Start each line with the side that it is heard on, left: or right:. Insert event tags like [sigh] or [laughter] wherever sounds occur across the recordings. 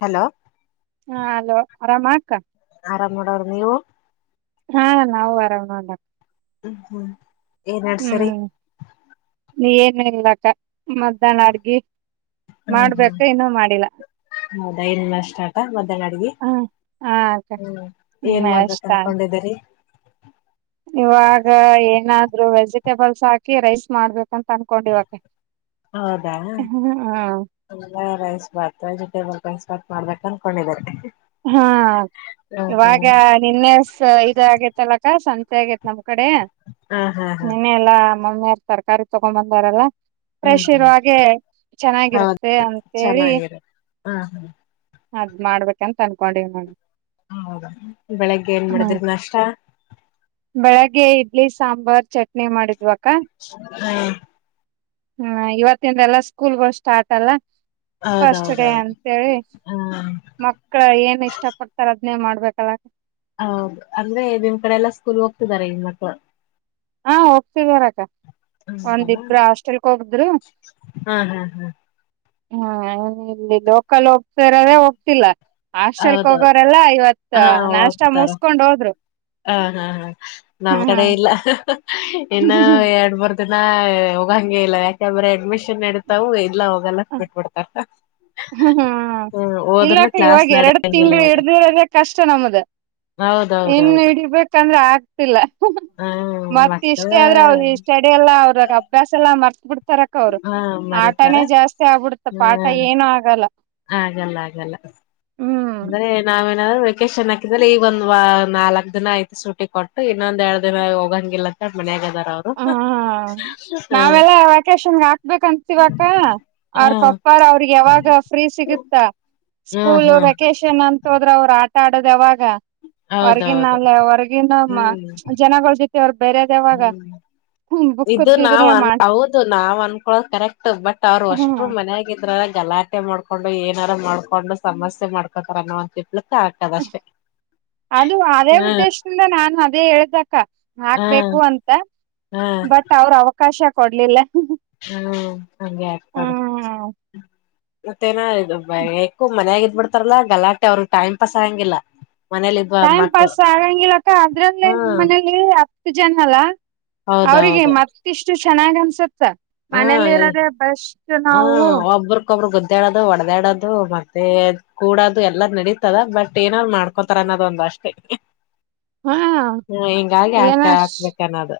left: Hello
right: ಹಾ hello ಆರಾಮಾ ಅಕ್ಕ?
left: ಆರಾಮ್ ಮಾಡವ್ರ ನೀವು?
right: ಹಾ ನಾವು ಆರಾಮಣ
left: ಹ್ಮ್ ಹ್ಮ್ [inaudible] ಏ ನಡ್ಸರಿ
right: ಏನು ಇಲ್ಲಕ್ಕ ಮಧ್ಯಾಹ್ನ ಅಡ್ಗಿ ಮಾಡ್ಬೇಕ ಇನ್ನೂ ಮಾಡಿಲ್ಲ
left: [unintelligible] ನಾಷ್ಟಾ ಆಯ್ತಾ ಮತ್ ನಡಗ
right: ಹ ಹಾ ಅಕ್ಕ
left: ಹ್ಮ್ ಏನ್
right: ಹ್ಮ್
left: ಮಾಡ
right: ಅಷ್ಟ ಆಯ್ತು
left: ಅನ್ಕೊಂಡಿದರಿ
right: [unintelligible] ಬಲ್ಸ್ ಹಾಕಿ ರೈಸ್ ಮಾಡ್ಬೇಕಂತ ಅನ್ಕೊಂಡ ಇವಾಗ
left: ಹೌದಾ ಎಲ್ಲ ರೈಸ್ ಭಾತ್ ವೆಜಿಟೇಬಲ್ ಸ್ಟಾರ್ಟ ಮಾಡ್ಬೇಕ ಅನ್ಕೊಂಡಿದಿದ್ದಾರೆ
right: ಹಾ ಇವಾಗ ನಿನ್ನೆ ಇದ ಆಗೇತ್ತಲಕ್ಕ ಸಂಜ ಸಾಗೆಯ್ತ್ ನಮ್ಕ್ ಕಡೆ
left: ಹಾ ಹಾ ಹಾ
right: ನಿನ್ನ ಎಲ್ಲ ಮೊಮ್ಮ ಯಾರ ತರಕಾರಿ ತೊಗೊಂಡ್ ಬಂದಾರಲ್ಲಾ
left: ಹ್ಮ್
right: ಫ್ರೆಶ್
left: ಹ್ಮ್
right: ಇರುವಾಗೆ
left: ಹೌದು
right: ಚೆನ್ನಾಗಿರುತ್ತೆ ಅಂತೇಳಿ
left: ಚೆನ್ನಾಗಿರ ಹ
right: ಅದ್ ಮಾಡ್ಬೇಕ ಕೆಂಪ್ ಅನ್ಕೊಂಡೀನಿ ನಾನ್
left: ಹೌದಾ ಬೆಳಿಗ್ಗೆ ಏನ್ ಮಾಡಡಿದ್ರ ನಷ್ಟ
right: ಬೆಳಗ್ಗೆ ಇಡ್ಲಿ ಸಾಂಬಾರ್ ಚಟ್ನಿ ಮಾಡಿದ್ವ
left: ಹ್ಮ
right: ಹ್ಮ ಇವತ್ತಿಂದ ಎಲ್ಲ ಸ್ಕೂಲ್ಗಳು ಸ್ಟಾರ್ಟ್ ಅಲ್ಲ ಫಸ್ಟ್ ಡೇ
left: ಹೌದೌದೌದು
right: ಅಂತೇಳಿ
left: ಹ್ಮ
right: ಮಕ್ಕಳ ಏನ್ ಇಷ್ಟ ಪಡ್ತಾರ ಅದ್ನೇ ಮಾಡ ಕಲಾಕ [unintelligible]
left: ಹ ಅಂದ್ರೆ ನಿಮ್ ಕಡೆ ಎಲ್ಲ ಸ್ಕೂಲ್ ಹೆಣ್ಮಕ್ಳು
right: ಹಾ ಹೋಗ್ತಿದರಕ್ಕ,
left: ಹೌದಲ್ಲ
right: ಒಂದಿಬ್ರು ಹಾಸ್ಟೆಲ್ಕ್ ಹೋಗುದ್ರು
left: ಹಾ ಹಾ ಹಾ
right: ಹಾ ಇಲ್ಲಿ ಲೋಕಲ್ ಹೋಗ್ಸಾರ್ರೆ ಹೋಗ್ಸಿಲ್ಲ ಹಾಸ್ಟೆಲ್ಕ್
left: ಹೌದೌದು
right: ಹೋಗೋರೆಲ್ಲಾ ಇವತ್
left: ಹಾ
right: ನಾಷ್ಟ
left: ಹೋಗ್ತಾರ
right: ಮುಸ್ಕೊಂಡ್ ಹೋದ್ರು
left: ಹ ಹಾ ಹಾ ನಮ್ಮ್
right: ಹ್ಮ್
left: ಕಡೆ ಇಲ್ಲ [unintelligible] ಇನ್ನ
right: ಹ್ಮ್
left: ಎರಡ್ ಬರ್ ಇದನ್ನ ಹೋಗಂಗ ಇಲ್ಲ ಯಾಕಂದ್ರೆ ಅಡ್ಮಿಷನ್ ನಡಿತಾವು ಇಲ್ಲ ಹೋಗಲ್ಲ
right: ಹ
left: ಬಿಟ್ಬಿಡ್ತಾರ
right: ಹ್ಮ್ ಹ್ಮ್
left: ಹೋದ್ರನು
right: ಇಲ್ಲಕ್ಕ
left: ಕ್ಲಾಸ್
right: ಇವಾಗ ಎರಡು
left: ನಡೆಯಂಗಿಲ್ಲ
right: ತಿಂಗಳು
left: ಇವಾಗ
right: ಹಿಡ್ದಿ್ರದೆ ಕಷ್ಟ ನಮ್ದ ಇನ್
left: ಹೌದೌದೌದು
right: ಹಡಬೇಕ ಯಾಕಂದ್ರೆ ಆಗ್ತಿಲ್ಲ
left: ಹ್ಮ
right: ಮತ್ತ
left: ಮಕ್ಕಳ
right: ಇಷ್ಟೇ ಆದ್ರೆ ಅವರು ಇಷ್ಟ ಅಡ ಎಲ್ಲ ಅವ್ರ ಅಭ್ಯಾಸ ಎಲ್ಲ ಮರ್ ಬಿಡುತ್ತಾ ತರಕ ಅವರು
left: ಹಾ ಮರಿತಾರ
right: ಆಟನೇ ಜಾಸ್ತಿ ಆಗ್ಬಿಡುತ್ತ ಪಾಠ
left: ಹ್ಮ್
right: ಏನು ಆಗಲ್ಲ
left: ಆಗಲ್ಲ ಆಗಲ್ಲ ಅಂದ್ರೆ ನಾವೇಏನಾದ್ರು ವೆೇಕೇಶನ್ ಹಾಕಿದ್ರೆ ಈಗ ಒಂದ್ ನಾಲ್ಕಕ್ ದಿನ ಐತು ಸುಟಿ ಕೊಟ್ಟು ಇನ್ನೊಂದ್ ಎರಡ್ ದಿನ ಹೋಗಂಗಿಲ್ಲ ಅಂತ ಮನ್ ಹಾಗ
right: ಹ ನಾವೆಲ್ಲ ವೆಕೇಶನ್ ಹಾಕ್ಬೇಕಂತಿವಕ
left: ಹ್ಮ
right: ಅವ್ರ ಪಪ್ಪಾರ ಅವ್ರಿಗೆ ಯಾವಾಗ ಫ್ರೀ ಸಿಗುತ್ತ
left: ಹ್ಮ್
right: ಸ್ಕೂಲ್
left: ಹ್ಮ್
right: ವೆಕೇಶನ್ ಷನ್ ಅಂತ ಹೋದ್ರೆ ಅವ್ರು ಆಟ ಆಡೋದ್ ಯಾವಾಗ ಹೊರ್ಗಿನ
left: ಹೌದೌದು
right: ಅಲ್ಲ ಹೊರ್ಗಿನಮ್ಮ
left: ಹ್ಮ್
right: ಜನ ಯಾರ್ ಬೇರೆದ್ ಯಾವಾಗ
left: ಹ್ಮ್ ಇದು ನಾವ್
right: ಬುಕ್ದಿದ್ರೆ
left: ಅನ್
right: ಮಾಡ
left: ಹೌದು ನಾವ್ ಅನ್ಕೊಳ್ಳೋದು ಕರೆಕ್ಟ್ ಬಟ್ ಅವ್ರು
right: ಹ್ಮ್
left: ಅಷ್ಟರು ಮನೆಗಿದ್ರಾ ಗಲಾಟೆ ಮಾಡ್ಕೊಂಡು ಏನಾರ ಮಾಡ್ಕೊಂಡು ಸಮಸ್ಯೆ ಮಾಡ್ಕೊಂತ [unintelligible]
right: ಅದು ಅದೇ
left: ಹ್ಮ್
right: ಉದ್ದೇಶದಿಂದ ನಾನು ಅದೇ ಹೇಳ್ದಕ್ಕ
left: ಹ್ಮ್
right: ಹಾಕ್ಬೇಕು ಅಂತ
left: ಹ್ಮ್
right: ಬಟ್ ಅವ್ರ ಅವ ಕಾಶ ಕೊಡ್ಲಿಲ್ಲ
left: ಹ್ಮ್ ಹಂಗೆ ಆಗ್ತಾರ
right: ಹ್ಮ್
left: ಮತ್ತೆ ಏನ ಇದ್ ಎಕೋ ಮನೆಗ್ ಬಿಡ್ತಾರಲ್ಲಾ ಗಲಾಟೆ ಅವ್ರಿಗ್ ಟೈಮ್ ಪಾಸ್ ಹಾಗಂಗಿಲ್ಲ
right: ಟೈಮ್ ಪಾಸ್ ಆಗಂಗಿಲ್ಲಕ್ಕ ಅದ್ರಲ್ಲೇ ನಮ್ಮ್
left: ಹ್ಮ್
right: ಮನೇಲಿ ಇದ್ ಜನ್ಮಲ್ಲ ಅವ್ರಿಗೆ
left: ಹೌದೌದು
right: ಮತ್ತಿಷ್ ಎಷ್ಟು ಚೆನ್ನಾಗಿ ಅನ್ಸುತ್ತೆ ಸ
left: ಹಾ
right: ಮನೆಲ್ಲಿರೋಧೆ ಬೆಸ್ಟ್ ನಾವು
left: ಗುಡ್ಡಾಡೋಧು ಒಡೆದಾಡೋದು ಮತ್ತೆ ಕೂಡೋದು ಎಲ್ಲ ನಡೀತದ ಬಟ್ ಏನರ ಮಾಡ್ಕೊತಾರ ಅನ್ನೋದ ಒಂದ ಅಷ್ಟೇ
right: ಹಾ ಎನ
left: ಹಾಕ್ಬೇಕನ್ನೋದು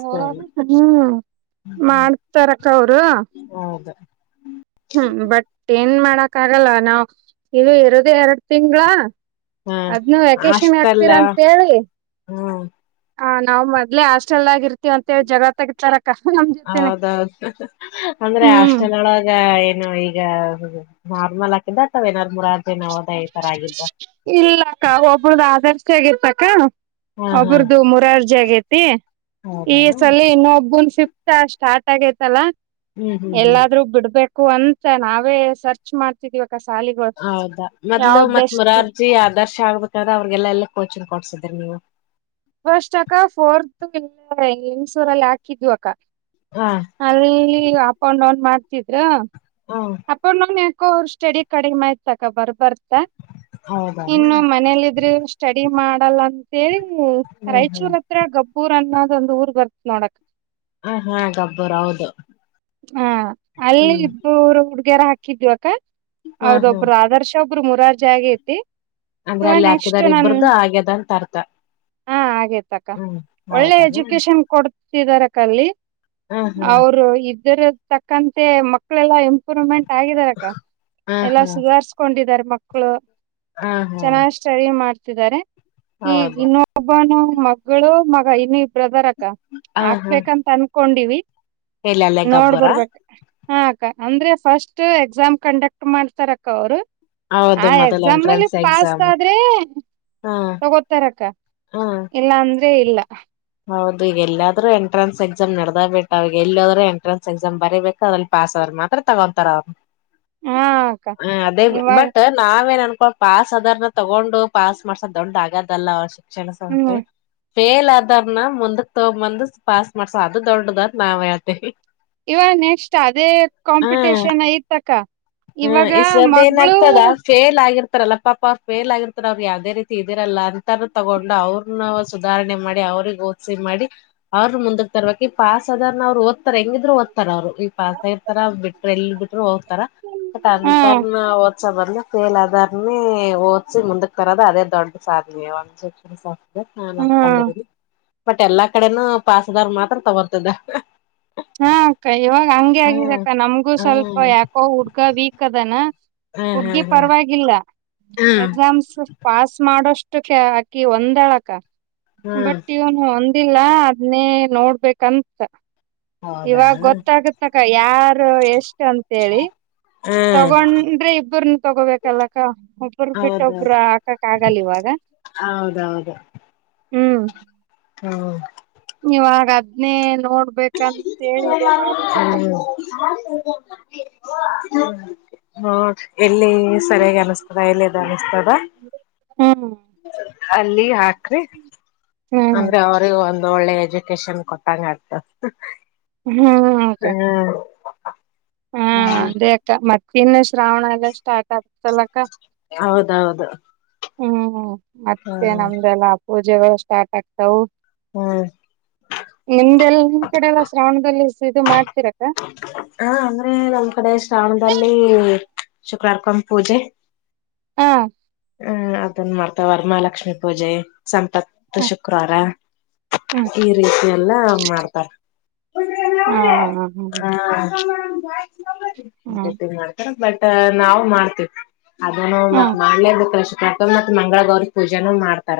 left: ಸ್ಕೂಲ್
right: ಹ್ಮ್ ಮಾಡ್ತಾರ ಅವರು
left: ಹೌದು
right: ಹ್ಮ್ ಬಟ್ ಏನ್ ಮಾಡಕ್ ಆಗಲ್ಲ ನಾವು ಇಲ್ಲಿ ಇರೋದೇ ಎರಡ್ ತಿಂಗಳ
left: ಹಾ
right: ಅದನ್ನು ವೆಕೇಶನ್
left: ಹಾಸ್ಟೆಲ್
right: ಹಾಕ್ತೀರಾ ರಂತೇಳಿ ಅಂತ ಹೇಳಿ
left: ಹ್ಮ್
right: ಹ ನಾವ್ ಮೊದ್ಲೆ ಹಾಸ್ಟೆಲ್ ಆಗರ್ತಿವ್ವಂತ ಜಗಳ್ತಗಿತಾರ
left: ಹೌದೌದು ಅಂದ್ರೆ
right: ಹ್ಮ್
left: ಆಸ್ಟೆಲ್ ಒಳಗ ಏನು ಈಗ ನಾರ್ಮಲ್ ಆಕಿದ್ದ ಅತ್ವ ಏನಾರ್ ಮುರಾರ್ಜಿ ನೋವೋಧಯ ಈ ತರ ಆಗಿದ್ದ
right: ಇಲ್ಲಕ್ಕ ಒಬ್ರುದ್ಧು ಆದರ್ಷ್ಟ ಆಗಿರ್ತಕ್ಕ
left: ಹಾ ಹಾ
right: ಒಬ್ರುದ್ಧು ಮುರಾರ್ಜಿ ಆಗೈತ್ [inaudible] ಈ
left: ಹೌದಾನ
right: ಸಲಿ ಇನ್ನೊಬ್ಬುನ್ ಫಿಫತ್ [unintelligible] ಸ್ಟಾರ್ಟ್ [unintelligible] ಆಗೋಯ್ತಲ್ಲ
left: ಹ್ಮ್ ಹ್ಮ್ ಹ್ಮ್
right: ಎಲ್ಲಾದ್ರೂ ಬಿಡಬೇಕ್ [unintelligible] ಅಂತ ನಾವೇ ಸರ್ಚ್ ಮಾಡ್ತಿದೀವ ಅ ಸಾಲಿಗೋಳ್ ಯಾವ ಬೆಸ್ಟ್ [unintelligible]
left: [unintelligible] ಆದರ್ಶ್ [unintelligible] ಆಗ್ಬೇಕಾದ್ರೆ ಅವ್ರ್ಗೆಲ್ಲ ಕೋಚಿಂಗ್ ಕೊಡ್ಸಿದ್ರಿ ನೀವು
right: ಫಸ್ಟ್ ಅಕ್ಕ ಫೋರ್ತ್ ಇಲ್ಲ [unintelligible] ಲಿಂಗಸೂರು ಹಾಕಿದ್ದು ಅಕ್ಕ
left: ಹ
right: ಅಲ್ಲಿ ಅಪ್ ಅಂಡ್ ಡೌನ್ ಮಾಡ್ ಕಿದ್ರಾ [unintelligible]
left: ಹ
right: ಅಪ್ ಅಂಡ್ ಡೌನ್ ಅವ್ರ [unintelligible] ಸ್ಟಡಿ ಕಡಿಮೆ ಆಯ್ತಕ್ಕ ಬರ್ದ್ ಬರ್ದ್ [unintelligible]
left: ಹೌದಾನ
right: ಇನ್ನು ಈ ಮನೇಲಿದ್ರೆ ಸ್ಟಡಿ ಮಾಡಲ್ಲ ಅಂತೇಳಿ
left: ಹ್ಮ್ ಹ್ಮ್
right: ರಾಯಚೂರ್ ಹತ್ರ ಗಬ್ಬೂರ್ ಅನ್ನ [unintelligible] ಊರ್ ಬರ್ತ್ ನೋಡಕ್
left: ಹ ಹಾ ಗಬ್ಬೂರು ಹೌದು
right: ಹಾ
left: ಹ್ಮ್
right: ಅಲ್ಲಿ [unintelligible] [unintelligible] ಹಾಕಿದೀವಕ
left: ಹಾ ಹಾ
right: ಅವರೊಬ್ಬರು ಆದರ್ಶ [unintelligible] ಮುರಾರಜಾಗೈತಿ
left: ಅಂದ್ರೆ ಅಲ್ಲಿ ಹಾಕಿದ್ದಾರೆ ಇಬ್ರ್ದು ಆಗ್ಯದ ಅಂತ ಅರ್ಥ
right: [unintelligible]
left: ಹ್ಮ್
right: [unintelligible] ಒಳ್ಳೆ
left: ಹೌದಾನ
right: ಎಜುಕೇಶನ್ ಕೋಡ್ ಶ್ರೀಧರಕಲ್ಲಿ
left: ಹ
right: [unintelligible] ಅವರು ಇದ್ [unintelligible] ತಕ್ಕಂತೆ ಮ ಮಕ್ಕಳೆಲ್ಲಾ ಇಂಪ್ರೂಮೆಂಟ್ ಆಗಿದಾರಕ್ಕ
left: ಹಾ ಹ
right: ಎಲ್ಲಾ ಸುಧಾರ್ಸ್ಕೊಂಡಿದಿದ್ದಾರೆ ಮಕ್ಳು
left: ಹಾ ಹ
right: [inaudible] ಚೆನ್ನಾಗ್ ಸ್ಟಡಿ ಮಾಡ್ ತಿದರೆ
left: ಹಾ
right: ಈ
left: ಹೌದು
right: ಇನ್ಒಬ್ಬನ ಮಕ್ಕಳು ಮಗ [unintelligible] ಬ್ರದರ್ ಅಕ್ಕ
left: ಹ
right: ಹಾಕ್ಬೇಕಂತ ಅನ್ ಕೊಂಡಿವಿ
left: ಎಲ್ಲ ಅಲ್ಲ ಗಬ್ಬರ
right: ಹಾ ಅಕ್ಕ ಅಂದ್ರೆ ಫಸ್ಟ್ ಎಕ್ಸಾಮ್ ಕಂಡಕ್ಟ್ ಮಾಡ್ತಾರ ಅಕ್ಕ ಅವ್ರು
left: ಹೌದು
right: ಆ
left: ಮೊದಲ್
right: ಎಕ್ಸಾಮ್ ಅಲ್ಲಿ
left: ಎಂಟ್ರೆನ್ಸ್
right: ಪಾಸ್
left: ಎಕ್ಸಾಮ್
right: ಆದ್ರೆ
left: ಹಾ
right: ತಗೋತಾರಕ್ಕ
left: ಹಾ
right: ಇಲ್ಲ ಅಂದ್ರ ೇ ಇಲ್ಲ [unintelligible]
left: ಹೌದು ಈಗ ಎಲ್ಲೋದರು ಎಂಟ್ರೆನ್ಸ್ ಎಕ್ಸಾಮ್ ನಡದ ಬಿಟ್ಟ ಅವ ಎಲ್ಲದ್ರು ಎಂಟ್ರೆನ್ಸ್ ಎಕ್ಸಾಮ್ ಬರಿಬೇಕು ಅದ್ರ ಪಾಸ್ ಆದ್ರ್ ಮಾತ್ರ ತಗೊಂತತಾರ ಅವ್
right: ಹಾ ಅಕ್ಕ
left: ಹ ಅದೇ
right: ಇವಾಗ
left: ಬಟ್ ನಾವೇನ್ನ್ ಪಾಸ್ ಅದಾರ್ನ್ನ ತಗೊಂಡು ಪಾಸ್ ಮಾಡ್ಸೋ ದೊಡ್ ಅಗದ ಅವಷ ಜಲ ಸಂಸೆ
right: ಹ್ಮ್
left: ಫೇಲ್ ಅದ್ ರ್ನ ಮುಂದಕ್ ತಗ ಬಂದ್ ಪಾಸ್ ಮಾಡ್ಸೋ ಅದು ದೊಡ್ಡದರ್ ನಾವ್ ಹೇಳ್ತಿವಿ
right: ಇವ ನೆಕ್ಸ್ಟ್ ಅದೇ
left: ಹ್ಮ
right: ಕಾಂಪಿಟೇಷನ್ ಐತಕ್ಕ
left: ಹ್ಮ
right: ಇವಾಗ
left: ಈಸದ್ದ ಏನ್
right: ಮಗಳು
left: ಆಗ್ತದ ಫೇಲ್ ಆಗಿರ್ ತಾರಲ್ಲ ಪಾಪ ಫೇಲ್ ಆಗಿರ್ತಾರ ಅವ್ರು ಯಾವವು್ದೇ ರೀತಿ ಇದಿರಲ್ಲ ಅಂತಾನ ತಗೊಂಡ್ ಅವ್ರನ ಸುಧಾರಣೆ ಮಾಡಿ ಅವ್ರಿಗೆ ಓದ್ಸಿ ಮಾಡಿ ಅವರು ಮುಂದಕ್ ತರ್ಬೇಕಕ್ ಈ ಪಾಸ್ ಅದ ಅವ್ರು ಓದ್ತ ಹೆಂಗಿದ್ರು ಓದ್ತಾರ ಅವ್ರು ಈ ಪಸ್ ಆಗಿರ್ತಾರ ಬಿಟ್ರ ಎಲ್ಲಿ ಬಿಟರು ಓದ್ತಾರ ಬಟ್
right: ಹಾ
left: ಅಂತಾರನ ಓದ್ಸ ಬಂದ್ರೆ ಪೇಲ್ ಅದಾರ್ನೇ ಮುಂದಕ್ ಕರದ ಅದೇ ದೊಡ್ಡ ಸಾಧನ ಒಂದ ನಾನ್
right: ಹಾ
left: ಅಂದುಕೊಂಡು ಬಟ್ ಎಲ್ಲಾ ಕಡೆನೂ ಪಾಸದಾರ್ ಮಾತ್ರ ತಗೋರ್ತದ
right: ಹಾ ಅಕ್ಕ ಇವಾಗ ಹಂಗಗೆ
left: ಹ್ಮ್
right: ಆಗಿದಕ್ಕ ನಮ್ಗೂ ಸ್ವಲ್ಪ
left: ಹ್ಮ್
right: ಯಾಕೋ ಹಡ್ ಕ ವೀಕ್ ಅದಾನ
left: ಹ್ಮ್
right: ಹುಡ್ಗಿ
left: ಹ್ಮ್ ಹ್ಮ್
right: ಪರವಾಗಿಲ್ಲ
left: ಹ್ಮ್
right: ಎಕ್ಸಾಮ್ಸ್ ಪಾಸ್ ಮಾಡೋಷ್ ಅಷ್ಟು ಅಕಿ ಒಂದಳಕ್ಕ
left: ಹ್ಮ್
right: ಬಟ್ ಇವನು ಒ ಇಲ್ಲ ಅದನೇ ನೋಡ್ಬೇಕಂತ ಇವಾಗ
left: ಹೌದಾ
right: ಗೊತ್ತಾಗತ್ತ ಕ ಯಾರು ಎಷ್ ಇಷ್ಟ ಅಂತೇಳಿ
left: ಹ್ಮ್
right: ತಗೊಂಡ್ರೆ ಇಬ್ಬ್ರನು ತಗೋಬೇಕಲ್ಲಕ್ಕ ಒಬ್ರ ಬಿಟ್ಟೊಬ್ಬರು
left: ಹೌದೌದು
right: ಹಾಕಕ್ ಆಗಲ್ಲ ಇವಾಗ
left: ಹೌದೌದು
right: ಹ್ಮ್
left: ಹ್ಮ
right: ಇವಾಗ ಹದ್ನೇ
left: ಹ [unintelligible] [unintelligible] ಹ ಎಲ್ಲಿ ಸರಿಯಾಗಿ ಅನಿಸ್ತದ ಎಲ್ಲಿದು ಅನಿಸ್ತದ
right: ಹ್ಮ್
left: ಅಲ್ಲಿ ಹಾಕ್ರಿ
right: ಹ್ಮ್
left: ಅಂದ್ರೆ ಅವ್ರ ಒಂದ ಒ ಒಳ್ಳೆ ಎಜುಕೇಶನ್ ಕೊಟ್ಟಂಗತು
right: ಹ್ಮ್ ಕೆ ಹಾ
left: ಹ್ಮ್
right: ಅದೇ ಅಕ್ಕ ಮತ್ತೆ ಇನ್ನ ಶ್ರಾವಣ ಆಗ್ಲೇ ಸ್ಟಾರ್ಟ್ ಆಗ್ತಲ್ಲಕ್ಕ
left: ಹೌದೌದು
right: ಹ್ಮ್ ಮತ್ತೆ
left: ಹ್ಮ್
right: ನಮ್ದೆಲ್ಲ ಪೂಜೆಗಳು ಸ್ಟಾರ್ಟ್ ಆಗ್ತವು
left: ಹ್ಮ್
right: ನಿಮ್ದೆಲ್ಲ ನಿಮ್ ಕಡೆ ಎಲ್ಲ ಶ್ರಾವಣದಲ್ಲಿ ಇದು ಮಾಡ
left: ಹಾ ಹು ನಮ ಕಡೆ ಶ್ರಾವಣದಲ್ಲಿ ಶುಕ್ರವಾರ ಕಂ ಪೂಜೆ
right: ಹಾ
left: ಹ್ಮ್ ಅ ಮಾಡ್ತ ವರಮಹಾಲಕ್ಷ್ಮಿ ಪೂಜೆ ಸಂಪತ್ತು ಶುಕ್ರವಾರ
right: ಹ್ಮ್
left: ಈ ರೀತಿ ಎಲ್ಲ ಮಾಡ್ತಾರ
right: ಹಾ ಹ
left: ಹ್ಮ ಹಾ [inaudible]
right: ಹ್ಮ್
left: [unintelligible] ಮಾಡ್ತಾರ ಬಟ್ ನಾವು ಮಾಡ್ತೀವಿ ಅದನ್ನು
right: ಹ
left: ಮತ್ ಮಾಡ್ಲೇ ಬೇಕಲ್ಲ ಶುಕ್ ಮತ್ತೊ ಮತ್ ಮಂಗಳ ಗೌರಿ ಪೂಜೆನೂ ಮಾಡ್ತಾರ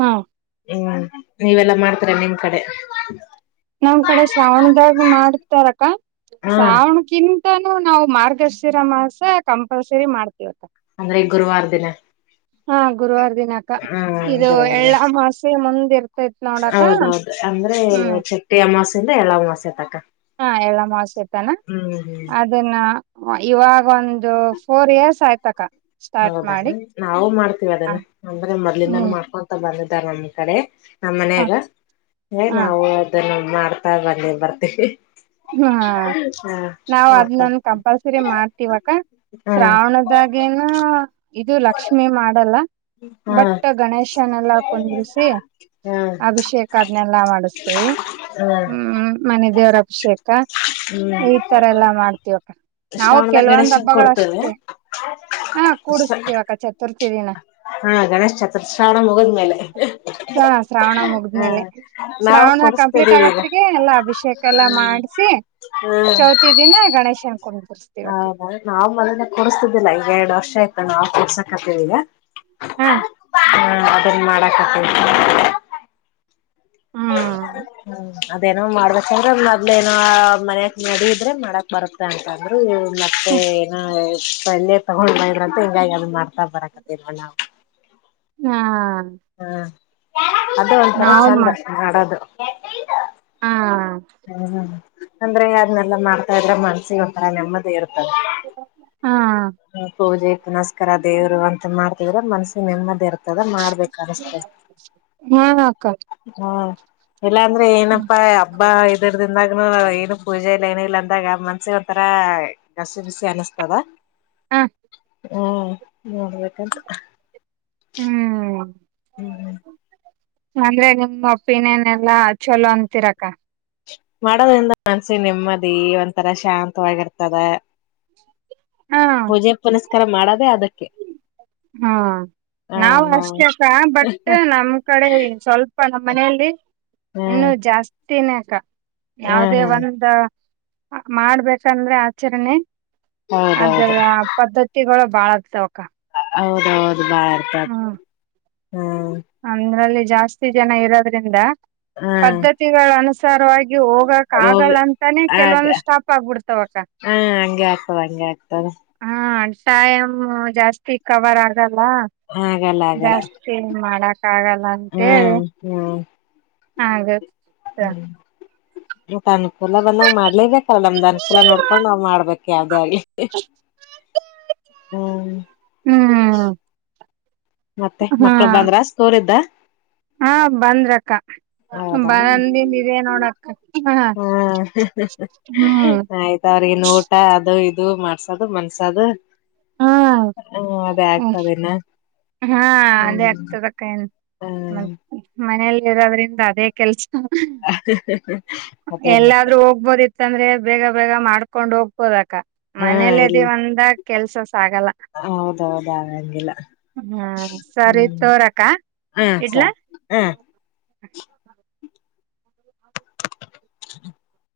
right: ಹಾಂ
left: ಹ್ಮ ನೀವೆಲ್ಲಾ ಮಾಡ್ತರಾ ನಿಮ ಕಡೆ
right: ನಮ್
left: ಹಾ
right: ಸ್ರಾವಣಕಿನ್ ನಾವು ಮಾರ್ಗಶಿರ ಮಾಸ ಕಂಪಲ್ಸರಿ ಮಾಡ್ತಿೀವಿ
left: ಅಂದ್ರೆ ಗುರುವಾರ ದಿನ
right: ಹಾ ಗುರುವಾರ ದಿನಾಕ
left: ಹ್ಮ್
right: ಇದು ಎಳ್ಳ ಮಾಸೆ ಮುಂದ
left: ಹೌದು
right: ಹ್ಮ್
left: ರಿಂದ ಎಲ್ಲ ಮಾಸೆ ತಕ್ಕ
right: ಹಾ ಎಲ್ಲ ಮಾಸ ತಾನ
left: ಹ್ಮ್
right: ಅದನ್ನ ಇವಾಗ ಒಂದು ಫೋರ್ ಇಯರ್ಸ್ ಆಯ್ತಕ
left: ಹೌದೇನ ನಾವು ಮಾಡ್ತೀವಿ
right: ಹ
left: ಅದನ್ನು ಅಂದ್ರೆ ಮೊದ್ಲಿಂದಾನ
right: ಹ್ಮ್
left: ಮಾಡ್ಕೊತಾ ಬಂದದ ನಮ್ಮ್ ಕಡೆ ನಮ್ಮ್
right: ಹ
left: ಮನಾಗ
right: ಹ
left: ನಾವು ಅದನ್ನು ಮಾಡ್ತಾ ಬನ್ನಿ ಬರ್ತೀವಿ
right: ಹ
left: ಹಾ
right: ನಾವ
left: ಮಾಡ್ಕೊ
right: ಅದ್ನಂದ ಕಂಪಲ್ಸರಿ ಮಾಡ್ತಿವಾಗ
left: ಹಾ
right: ಶ್ರಾವಣದಾಗೇನ ಇದು ಲಕ್ಷ್ಮಿ ಮಾಡಲ್ಲ
left: ಹಾ
right: ಬಟ್ ಗಣೇಶನೆೆಲ್ಲ ಕುಂದ್ರಸಿ
left: ಹಾ ಹಾ
right: ಅಭಿಷೇಕ ಅದನೆಲ್ಲಾ ಮಾಡಿಸ್ತೇವಿ ಹ್ಮ್ ಮನೆ ದೇವ್ರ ಅಭಿಷೇಕ ಅ
left: ಹ್ಮ್
right: ಈ ತರ ಎಲ್ಲ ಮಾಡ್ತೀವಕ್ಕ ನಾವು
left: ಶ್ರಾವಣದಾಗ
right: ಕೆಲ್ವೊಂದ್
left: ಗಣೇಶನ್
right: ಹಬ್ಬಗಳ
left: ಕೊಡ್ತೇವೆ
right: ಅಷ್ಟೆ ಹ ಕುಡುಸ್ತಿವಕ್ಕ ಚತುರ್ಥಿ ದಿನ
left: ಹಾ ಗಣೇಶ್ ಚತುರ್ ಶ್ರಾವಣ ಮುಗಿದ್ಮೇಲೆ
right: ಹ ಶ್ರಾವಣ
left: ಹ
right: ಮುಗಿದ್ಮೇಲೆ
left: ನಾವು
right: ಶ್ರಾವಣ ಕಂಪ್ಲೀಟ್
left: ಕೊಡಸ್ತಿದ್ದೀವಿ ಈಗ
right: ಆಗತ್ತಿಗೆ ಎಲ್ಲಾ ಅಭಿಷೇಕ ಎಲ್ಲಾ ಮಾಡ
left: ಹ್ಮ್
right: ಗಣೇಶನ್ ಕುಂದರ್ಸ್ತೀವಕ್ಕ
left: ಹದ ನಾವ್ ಮದನೆ ಕುೂರ್ಸ್ತಿದ್ದಿಲ್ಲ ಈ ಎರಡ್ ವರ್ಷ ಆಯ್ತ ನಾವ ಕರ್ಸ ಹಾಕಿದೀಯ
right: ಹ್ಮ
left: ಅದನ್ನ ಮಾಡಕತ್ತಿವ್
right: ಹ್ಮ್
left: [unintelligible] ಅದೇನೋ ಮಾಡ್ಬೇಕಂದ್ರೆ ಮೊದ್ಲಏನೋ ಮನ್ಯಕ್ ಮಾಡಿದ್ರೆ ಮಾಡಕ್ ಬರುತ್ತೆ ಅಂತಂದ್ರರು ಮತ್ತೆ ಏನಾ ತಗೊಂಡ್ ಅಂತ ಹಿಂಗಾಗಿ ಅ ಮಾಡ ಬರಕತಿಲ
right: ಹಾ
left: ಹ್ಮ ಅದೇ ಒಂಥರ
right: ನಾವಮ್ಮ
left: ಚಂದ ಮಾಡೋದು [unintelligible]
right: ಹಾ
left: ಹ್ಮ ಅಂದ್ರೆ ಅದ್ನೆಲ್ಲ ಮಾಡ್ತಾ ಇದ್ರೆ ಮನ್ಸಿಗೆ ಒಂಥರ ನೆಮ್ಮದಿ ಇರುತ್ತೆ
right: ಹಾ
left: ಪೂಜೆಕ್ಕನಸ್ಕರ ದೇವ್ರು ಅಂತ ಮಾಡ್ತಾರೆ ಇದರ ಮಷಸಿನಾ
right: ಹಾ ಆಕ್ಕ
left: ಹಾ ಇಲ್ಲಾಂದ್ರೆ ಏನಪ್ಪಾ ಬ್ [unintelligible] ಅಂದಾಗನು ಏನು ಪೂಜೆ ಇಲ್ಲ ಏನ ಇಲ್ಲ ಅಂದಾಗ ಮನ್ಸಿಗೆ ಒಂತರ ಗಸಿ ಬಿಸಿ ಅನಸ್ತದ
right: ಹಾ
left: ಹ್ಮ ನೋಡ್ಬೇಕಂತ್
right: ಹ್ಮ್
left: ಹ್ಮ್್ಮ
right: ಅಂದ್ರೆ ನಿಮ ಒಪ್ಪಿನೇನ್ ಎಲ್ಲಾ ಚಲೋ ಅಂತಿರಕ್ಕ
left: ಮಾಡೋದ್ರಿಂದ ಅನ್ಸಿ ನೆಮ್ಮದಿ ಒಂಥರ ಶಾಂತವಾಗಿರ್ತದೆ
right: ಹಾ
left: ಪೂಜೆ ಪುನಸ್ ತರ ಮಾಡದೇ ಅದಕ್ಕೆ
right: ಹಾ
left: ಹ
right: ನಾವ್
left: ನಾ
right: ಅಷ್ಟಕ್ಕ ಬಟ್ ನಮ್ ಕಡೆ ಸ್ವಲ್ಪ ನಮ್ಮ್ ಮನೆಯಲ್ಲಿ ಇನ್ನು
left: ಹ್ಮ್
right: ಜಾಸ್ ತಿನ್ನ್ಯಾಕ
left: ಹ್ಮ್
right: ಯಾವ್ದೇ
left: ಹ್ಮ್
right: ಒಂದ ಮಾಡ್ಬೇಕಂದ್ರೆ ಆಚರಣೆ ಅದ
left: ಹೌದೌದು
right: ಪದ್ಧತಿಗಳ ಬಾಳಕ್ ಸೌಕ
left: ಹೌದ್ ಹೌ [inaudible]
right: ಅಂದ್ರಲ್ಲಿ ಜಾಸ್ತಿ ಜನ ಇರೋದ್ರಿಂದ
left: ಹ್ಮ್
right: ಪದ್ಧತಿಗಳನುಸ್ [inaudible] ವಾಗಿ ಹೋಗಕ ಆಗಲ್ಲ
left: ಹೋಗಿ
right: ಅಂತಾನೆ
left: ಆಗ
right: ಕೆಲ್ವೊಂದು ಸ್ಟಾಪ್ ಆಗ್ಬಿಡ್ತಾವ [inaudible]
left: ಹ ಹಂಗೆ ಆಗ್ತದ ಹಂಗೆ ಆಗ್ತದ
right: ಹ ತಾಯಂ ಜಾಸ್ತಿ ಕವರ್ ಆಗಲ್ ಅ
left: ಆಗಲ್ಲ ಆಗಲ್ಲ
right: ಜಾಸ್ತಿ ಮಾಡಳ್ ಆಗಲ್ಲ ಅಂತೇಳಿ
left: ಹ್ಮ್
right: ಹಾಗದ್
left: ಹ್ಮ್ ಮತ್ತ ಅನುಕೂಲ ಬಂದಂಗ ಮಾಡ್ಲೇಬೇಕು ಲ್ಲ ನಮ್ದು ಅನ್ಕೂಲ ನೋಡ್ಕೊಂಡ್ ನಾವ್ ಮಾಡ್ಬೇಕು ಯಾವ್ದೇ ಅಗ್ಲಿ
right: ಹ್ಮ್
left: ಮತ್ತೆ
right: ಹ್ಮ ಹಾ,
left: ಮಕ್ಳು ಬಂದ್ರ ಸ್ಕೂಲಿಂದ
right: ಹಾ ಬಂದ್ರಕ್ಕ ಬಂದಿಂದಿದೆ ನೋಡಕ್ಕ
left: ಹಾ
right: ಹ್ಮ್
left: ಆಯ್ತ್ ಅವ್ರ್ಗಿನ್ ಊಟ ಅದು ಇದು ಮಾಡ್ ಮನಸ ಅದು ಮನಸಾದ
right: ಹಾ
left: ಹಾ ಅದೇ ಆಗ್ತದನಾ
right: ಹಾ ಅದೇ ಆಗ್ತದಕ್ಕ ಮ
left: ಹ್ಮ್
right: ಮನೆಯಲ್ಲಿ ಇರೋದ್ರಿಂದ ಅದೇ ಕೆಲಸ
left: ಅದೇನ್ ಮತ್ತೆ
right: ಎಲ್ಲಾದ್ರೂ ಹೋಗ್ಬೋದಿ ಇತ್ತ ಅಂದ್ರೆ ಬೇಗ ಬೇಗ ಮಾಡ್ ಕೊಂಡು ಹೋಗಬೋದ
left: ಹಾ
right: ಮನೇಲಿ
left: ಇಲ್
right: ಅದಿವಿ ಅಂದಾಗ ಕೆಲ್ಸ ಸಾಗಲ್ಲ
left: ಹೌದೌದ ಆಗಂಗಿಲ್ಲ
right: ಹ್ಮ ಸರಿ
left: ಹ್ಮ್
right: ತೋರಕ್ಕ
left: ಹಾ
right: ಇಡ್ಲಾ
left: ಸರಿ ಹಾ [inaudible]